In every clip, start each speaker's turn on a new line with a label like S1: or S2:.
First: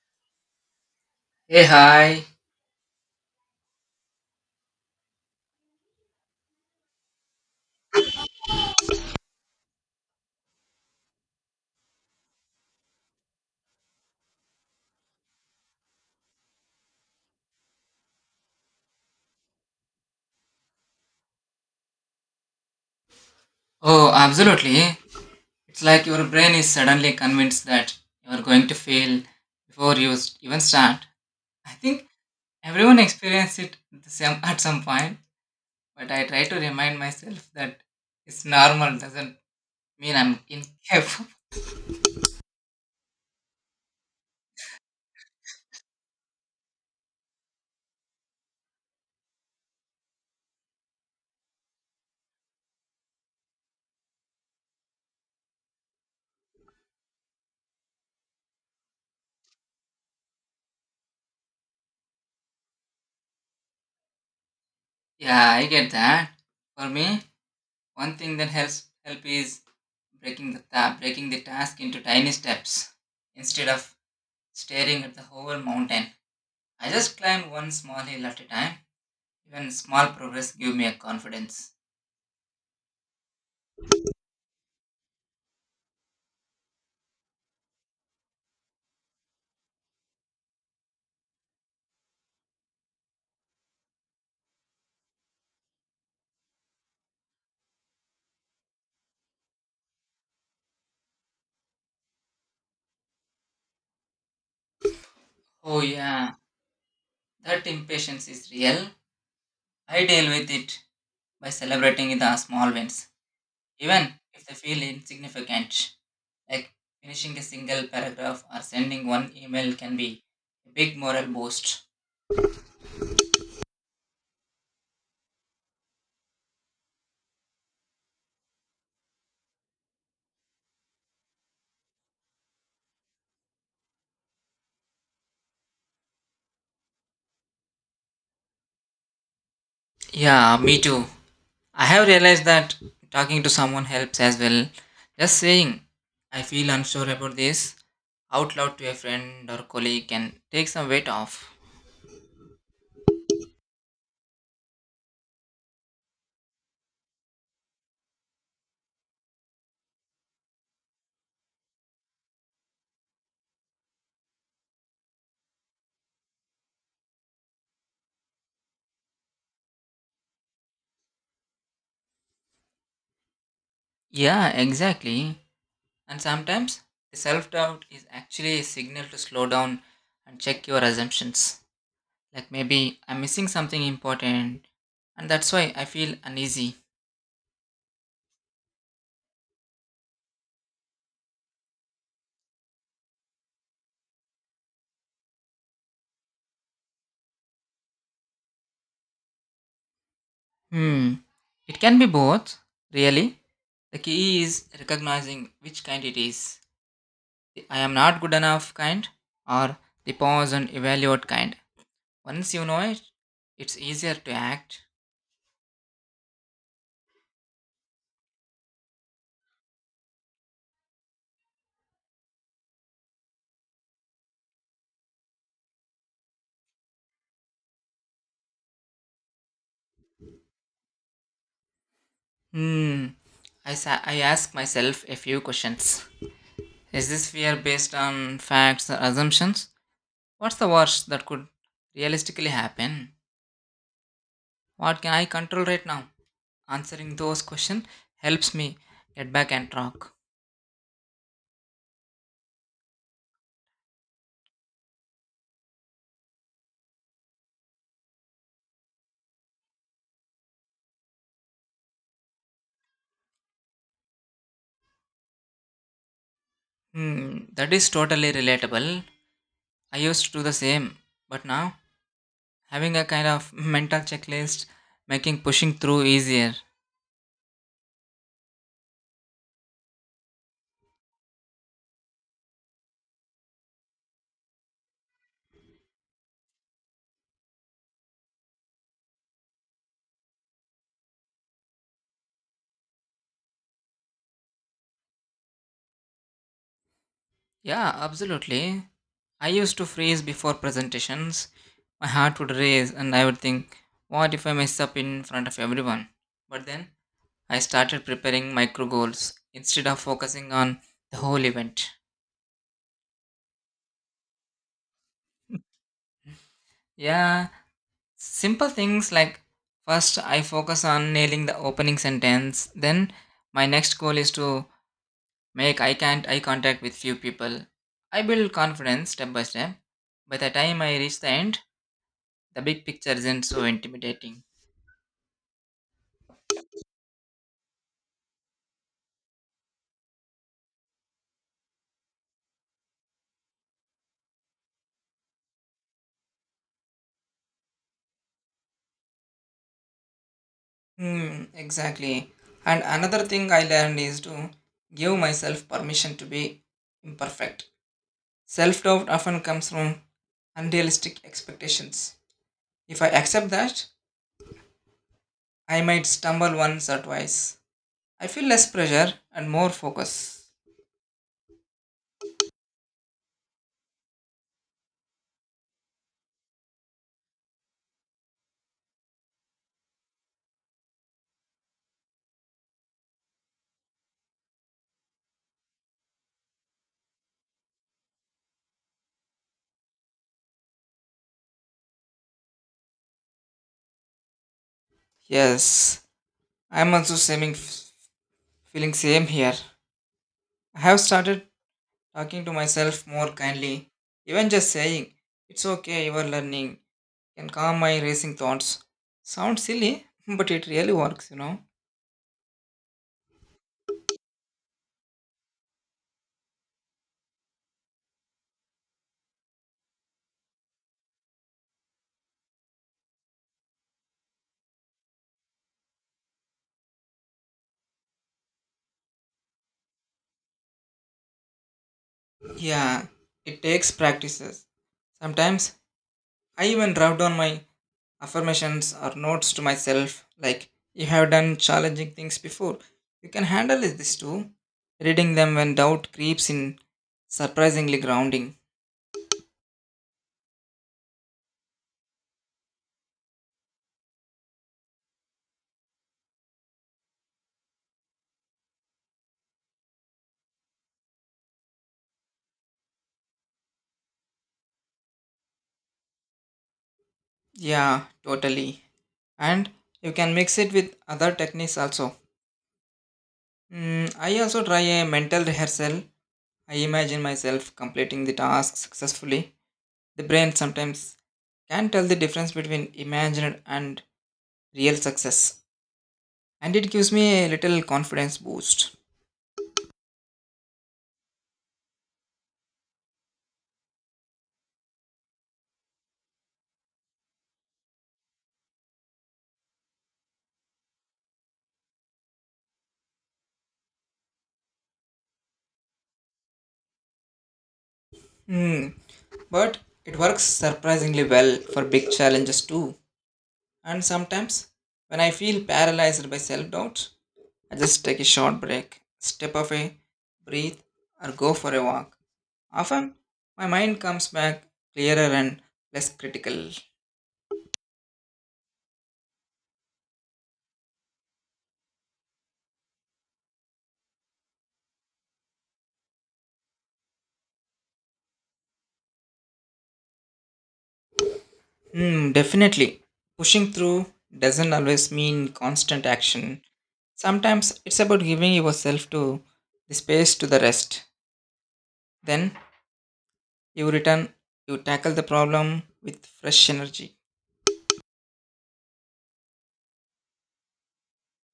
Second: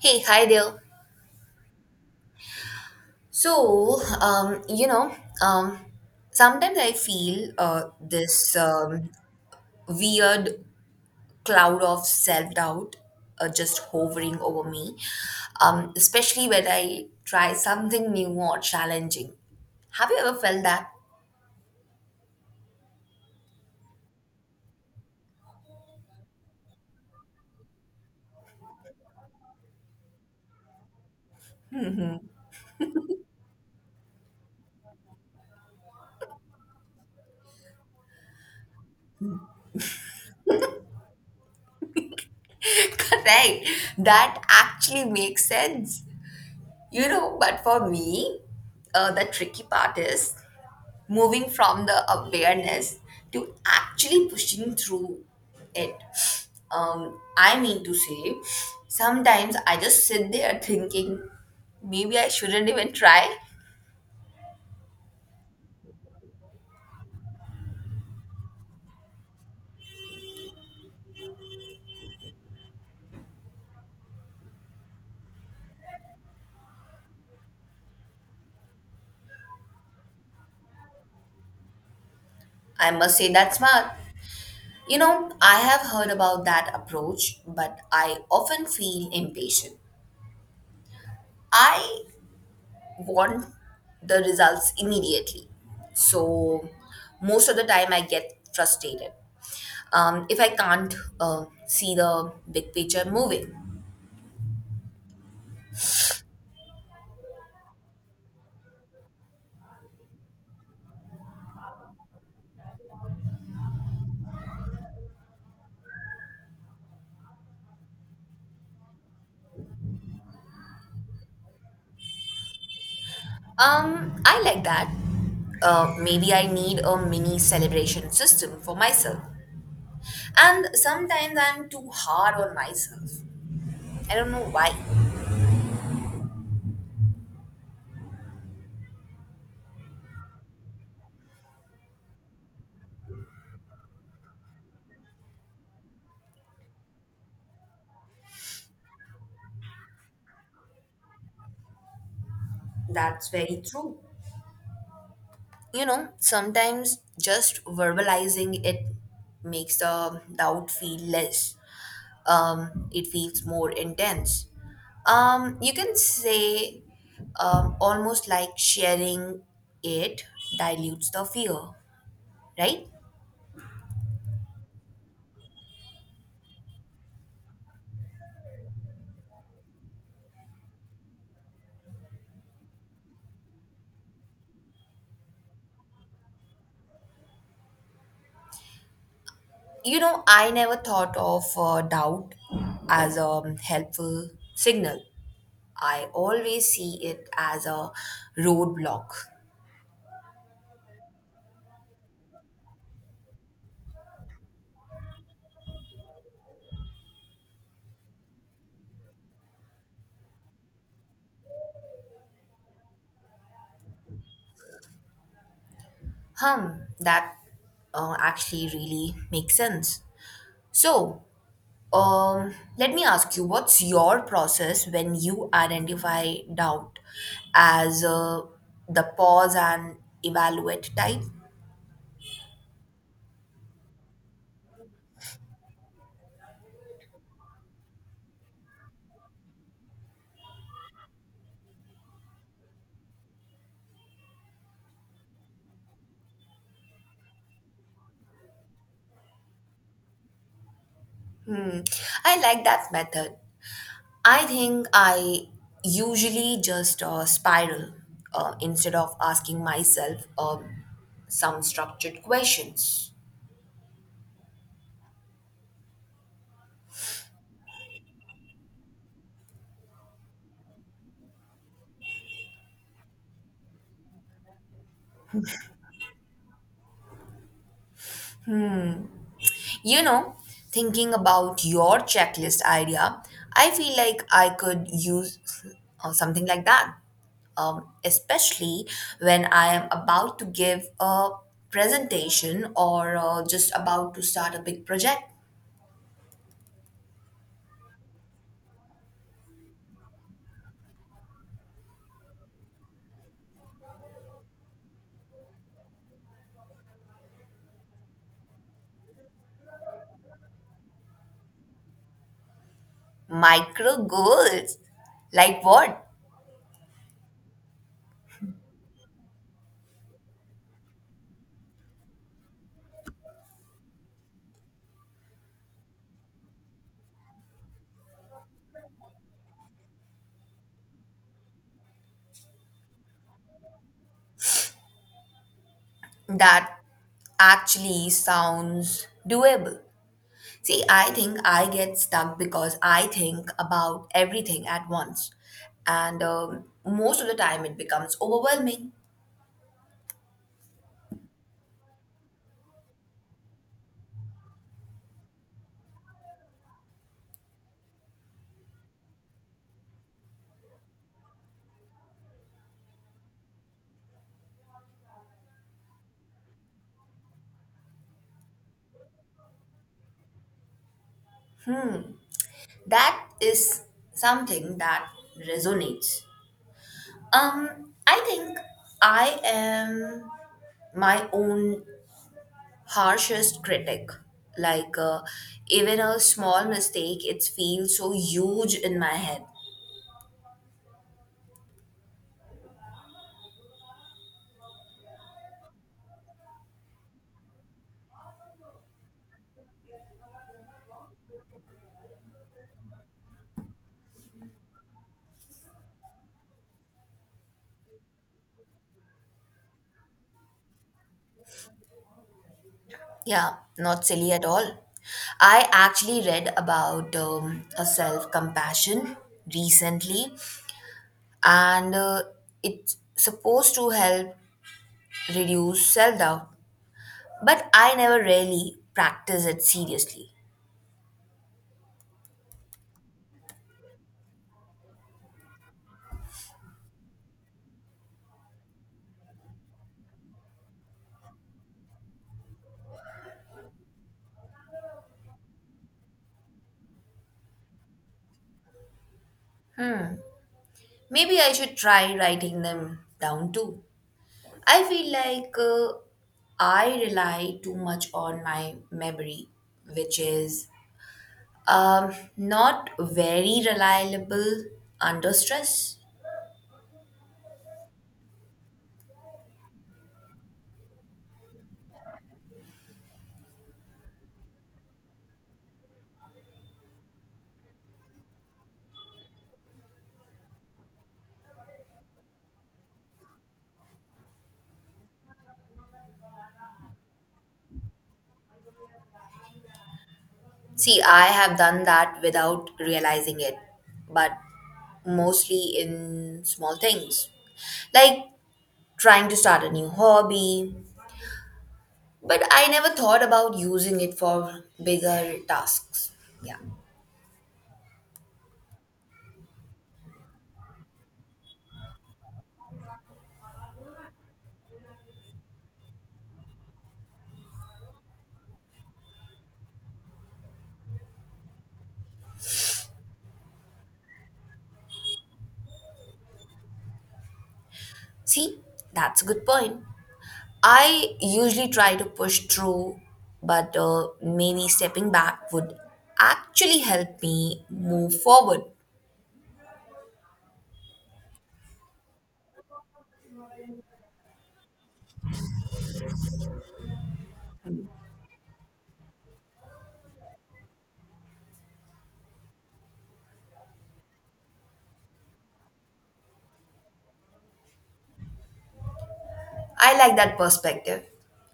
S1: Hey, hi there.
S2: Hey, hi.
S1: So, um, you know, um, sometimes I feel this weird cloud of self-doubt just hovering over me, especially when I try something new or challenging. Have you ever felt that?
S2: Oh, absolutely. It's like your brain is suddenly convinced that you're going to fail before even start. I think everyone experiences it at at some point, but I try to remind myself that it's normal doesn't mean I'm incapable.
S1: Right. That actually makes sense. You know, but for me, the tricky part is moving from the awareness to actually pushing through it. I mean to say, sometimes I just sit there thinking, maybe I shouldn't even try.
S2: Yeah, I get that. For me, one thing that helps help is breaking breaking the task into tiny steps instead of staring at the whole mountain. I just climb one small hill at a time. Even small progress give me a confidence.
S1: I must say that's smart. You know, I have heard about that approach, but I often feel impatient. I want the results immediately. So, most of the time, I get frustrated if I can't see the big picture moving.
S2: Oh yeah, that impatience is real. I deal with it by celebrating the small wins, even if they feel insignificant. Like finishing a single paragraph or sending one email can be a big moral boost.
S1: I like that. Maybe I need a mini celebration system for myself. And sometimes I'm too hard on myself. I don't know why.
S2: Yeah, me too. I have realized that talking to someone helps as well. Just saying, I feel unsure about this out loud to a friend or colleague can take some weight off.
S1: That's very true. You know, sometimes just verbalizing it makes the doubt feel less. It feels more intense. You can say almost like sharing it dilutes the fear, right?
S2: Yeah, exactly. And sometimes the self doubt is actually a signal to slow down and check your assumptions. Like maybe I'm missing something important and that's why I feel uneasy.
S1: You know, I never thought of doubt as a helpful signal. I always see it as a roadblock.
S2: Hmm, it can be both, really. The key is recognizing which kind it is, the I am not good enough kind or the pause and evaluate kind. Once you know it, it's easier to act.
S1: Hmm, that actually really makes sense. So, let me ask you, what's your process when you identify doubt as the pause and evaluate type?
S2: Hmm, I ask myself a few questions. Is this fear based on facts or assumptions? What's the worst that could realistically happen? What can I control right now? Answering those questions helps me get back and track.
S1: Hmm. I like that method. I think I usually just spiral instead of asking myself some structured questions.
S2: Hmm, that is totally relatable. I used to do the same, but now having a kind of mental checklist making pushing through easier.
S1: You know, thinking about your checklist idea, I feel like I could use something like that, especially when I am about to give a presentation or just about to start a big project.
S2: Yeah, absolutely. I used to freeze before presentations. My heart would race and I would think, what if I mess up in front of everyone? But then I started preparing micro goals instead of focusing on the whole event.
S1: Micro goals, like what?
S2: Yeah, simple things like first I focus on nailing the opening sentence, then my next goal is to make eye can't eye contact with few people. I build confidence step by step. By the time I reach the end, the big picture isn't so intimidating.
S1: That actually sounds doable. See, I think I get stuck because I think about everything at once. And most of the time it becomes overwhelming.
S2: Hmm, exactly. And another thing I learned is to give myself permission to be imperfect. Self doubt often comes from unrealistic expectations. If I accept that, I might stumble once or twice. I feel less pressure and more focus.
S1: Hmm. That is something that resonates. I think I am my own harshest critic. Like, even a small mistake, it feels so huge in my head.
S2: Yes, I'm also same, feeling same here. I have started talking to myself more kindly. Even just saying, it's okay, you are learning, can calm my racing thoughts. Sounds silly, but it really works, you know.
S1: Yeah, not silly at all. I actually read about a self compassion recently, and it's supposed to help reduce self doubt, but I never really practice it seriously.
S2: Yeah, it takes practices. Sometimes I even write down my Affirmations are notes to myself like, you have done challenging things before. You can handle this too. Reading them when doubt creeps in, surprisingly grounding.
S1: Maybe I should try writing them down too. I feel like I rely too much on my memory, which is not very reliable under stress.
S2: Yeah, totally. And you can mix it with other techniques also. Mm, I also try a mental rehearsal. I imagine myself completing the task successfully. The brain sometimes can tell the difference between imagined and real success, and it gives me a little confidence boost.
S1: See, I have done that without realizing it, but mostly in small things, like trying to start a new hobby. But I never thought about using it for bigger tasks. Yeah.
S2: Hmm, but it works surprisingly well for big challenges too. And sometimes, when I feel paralyzed by self doubt, I just take a short break, step away, breathe, or go for a walk. Often, my mind comes back clearer and less critical.
S1: See, that's a good point. I usually try to push through, but maybe stepping back would actually help me move forward.
S2: Hmm, definitely. Pushing through doesn't always mean constant action. Sometimes it's about giving yourself to the space to the rest. Then you return, you tackle the problem with fresh energy.
S1: I like that perspective.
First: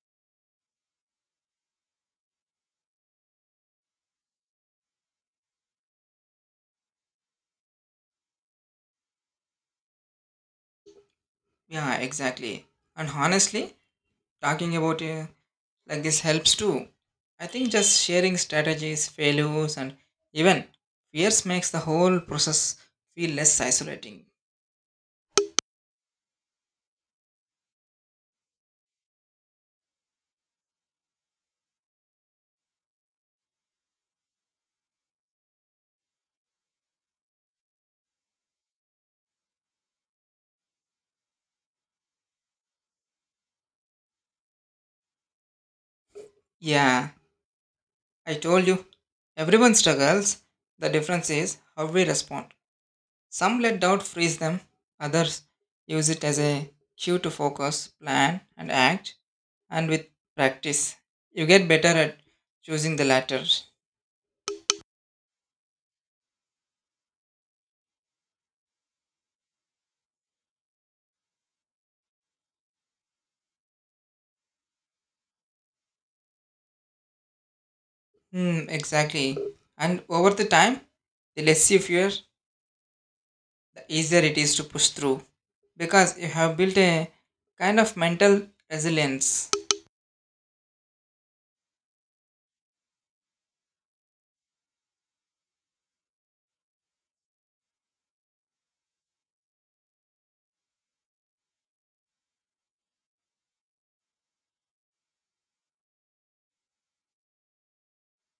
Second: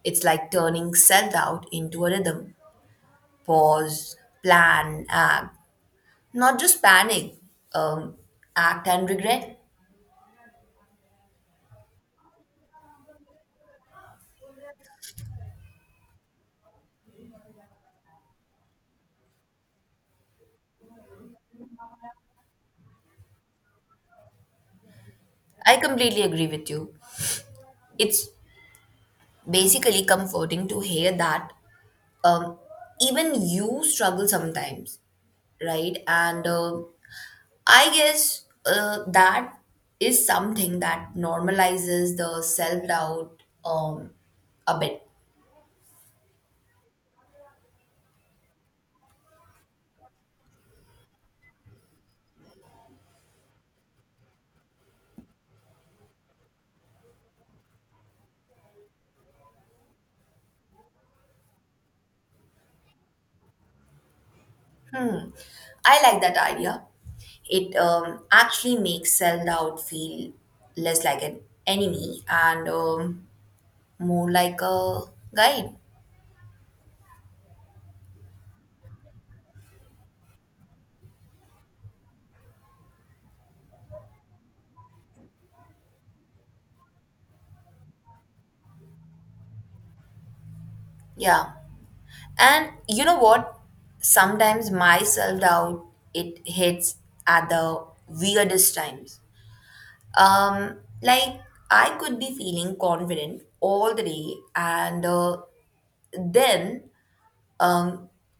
S1: It's like turning self doubt into a rhythm. Pause, plan, act, not just panic, um, act and regret.
S2: Yeah, exactly. And honestly, talking about like this helps too. I think just sharing strategies, failures, and even fears makes the whole process feel less isolating.
S1: I completely agree with you. It's basically comforting to hear that um, even you struggle sometimes, right? And I guess that is something that normalizes the self doubt a bit.
S2: Yeah, I told you, everyone struggles. The difference is how we respond. Some let doubt freeze them, others use it as a cue to focus, plan, and act. And with practice, you get better at choosing the latter.
S1: I like that idea. It actually makes self doubt feel less like an enemy and more like a guide.
S2: Hmm, exactly. And over the time, the less you fear, the easier it is to push through because you have built a kind of mental resilience.
S1: Yeah. And you know what? Sometimes my self doubt it hits at the weirdest times. Like I could be feeling confident all the day, and then Um,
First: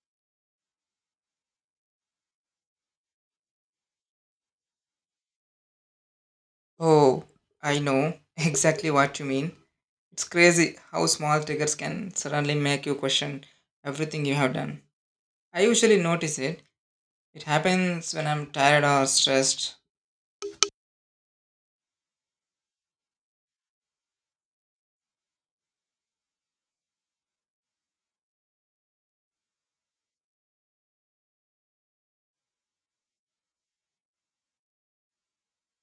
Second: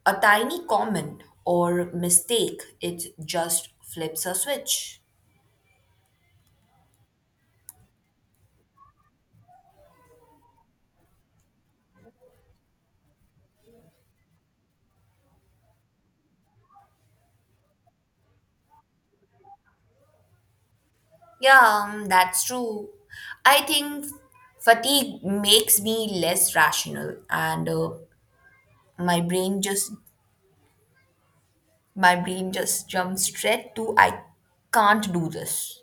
S1: a tiny comment or mistake, it just flips a switch.
S2: Oh, I know exactly what you mean. It's crazy how small triggers can suddenly make you question everything you have done. I usually notice it it happens when I'm tired or stressed.
S1: Yeah, that's true. I think fatigue makes me less rational, and my brain just my brain just jumps straight to I can't do this.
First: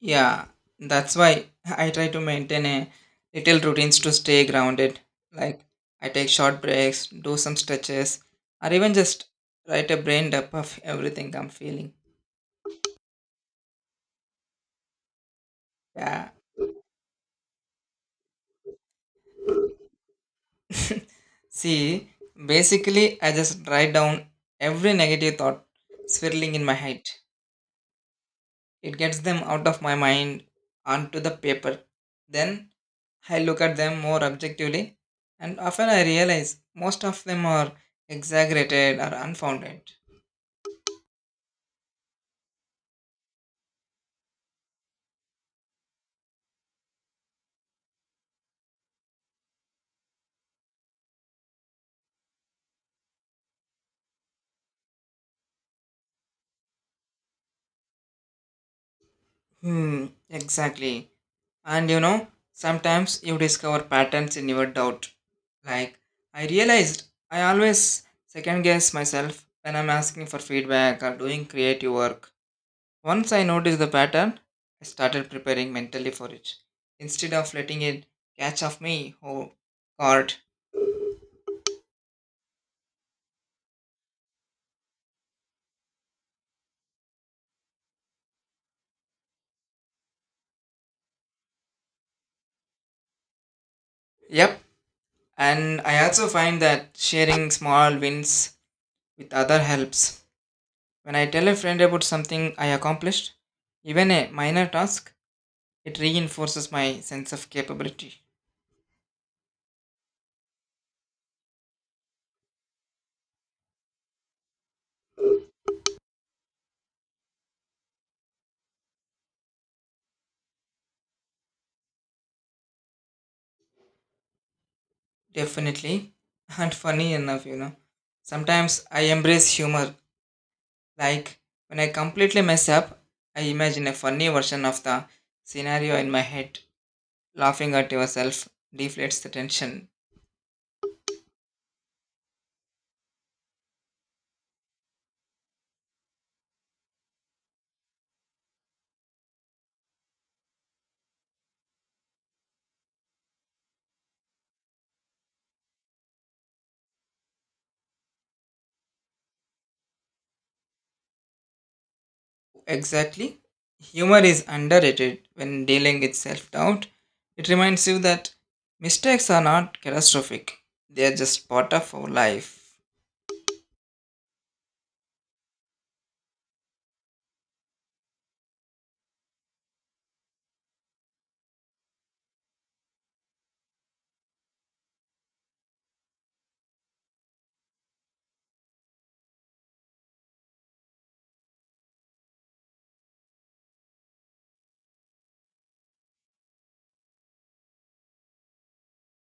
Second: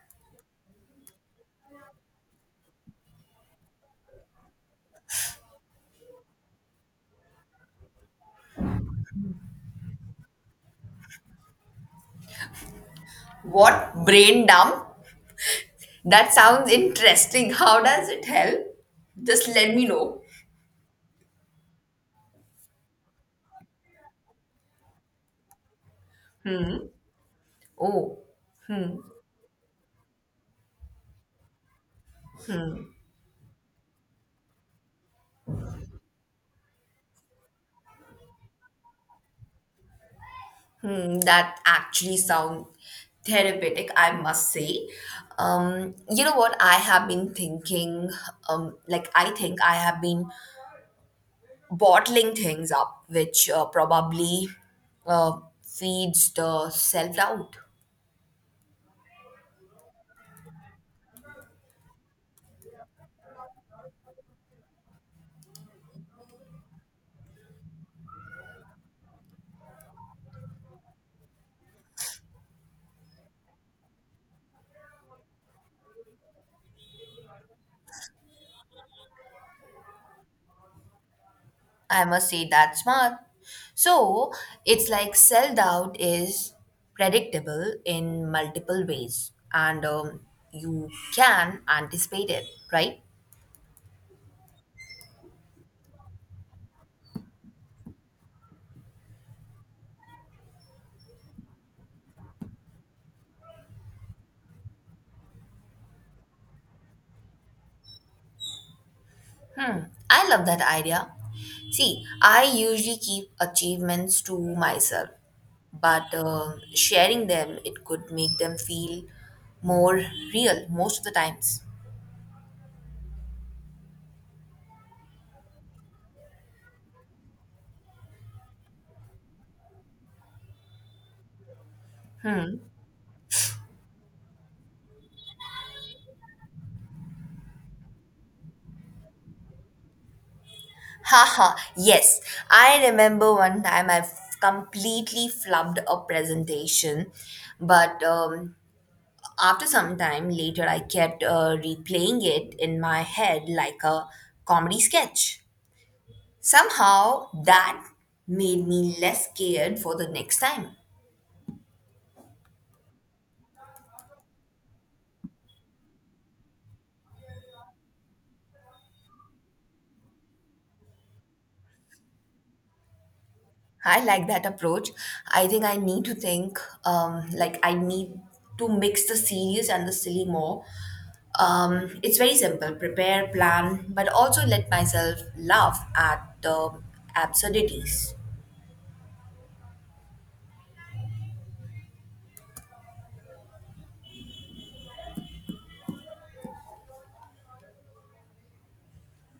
S2: Yeah, that's why I try to maintain a little routines to stay grounded. Like I take short breaks, do some stretches, or even just write a brain dump of everything I'm feeling.
S1: What brain dump?
S2: Yeah.
S1: That sounds interesting. How does it help? Just let me know.
S2: See, basically I just write down every negative thought swirling in my head.
S1: Oh.
S2: It gets them out of my mind onto the paper. Then I look at them more objectively, and often I realize most of them are exaggerated or unfounded.
S1: Hmm, that actually sound therapeutic, I must say. You know what? I have been thinking, like I think I have been bottling things up, which probably uh, feeds the self doubt.
S2: Hmm, exactly. And you know, sometimes you discover patterns in your doubt. Like, I realized I always second guess myself when I'm asking for feedback or doing creative work. Once I noticed the pattern, I started preparing mentally for it instead of letting it catch off me. Oh, God.
S1: I must say that's smart. So it's like self doubt is predictable in multiple ways, and you can anticipate it, right?
S2: Yep, and I also find that sharing small wins with other helps. When I tell a friend about something I accomplished, even a minor task, it reinforces my sense of capability.
S1: Hmm, I love that idea. See, I usually keep achievements to myself, but sharing them it could make them feel more real most of the times.
S2: Definitely. And funny enough, you know, sometimes I embrace humor. Like when I completely
S1: Hmm.
S2: mess up, I imagine a funny version of the scenario in my head. Laughing at yourself deflates the tension.
S1: Haha, yes. I remember one time I completely flubbed a presentation, but after some time later, I kept replaying it in my head like a comedy sketch. Somehow that made me less scared for the next time.
S2: Exactly. Humor is underrated when dealing with self doubt. It reminds you that mistakes are not catastrophic, they are just part of our life.
S1: I like that approach. I think I need to think, like, I need to mix the serious and the silly more. It's very simple prepare, plan, but also let myself laugh at the absurdities.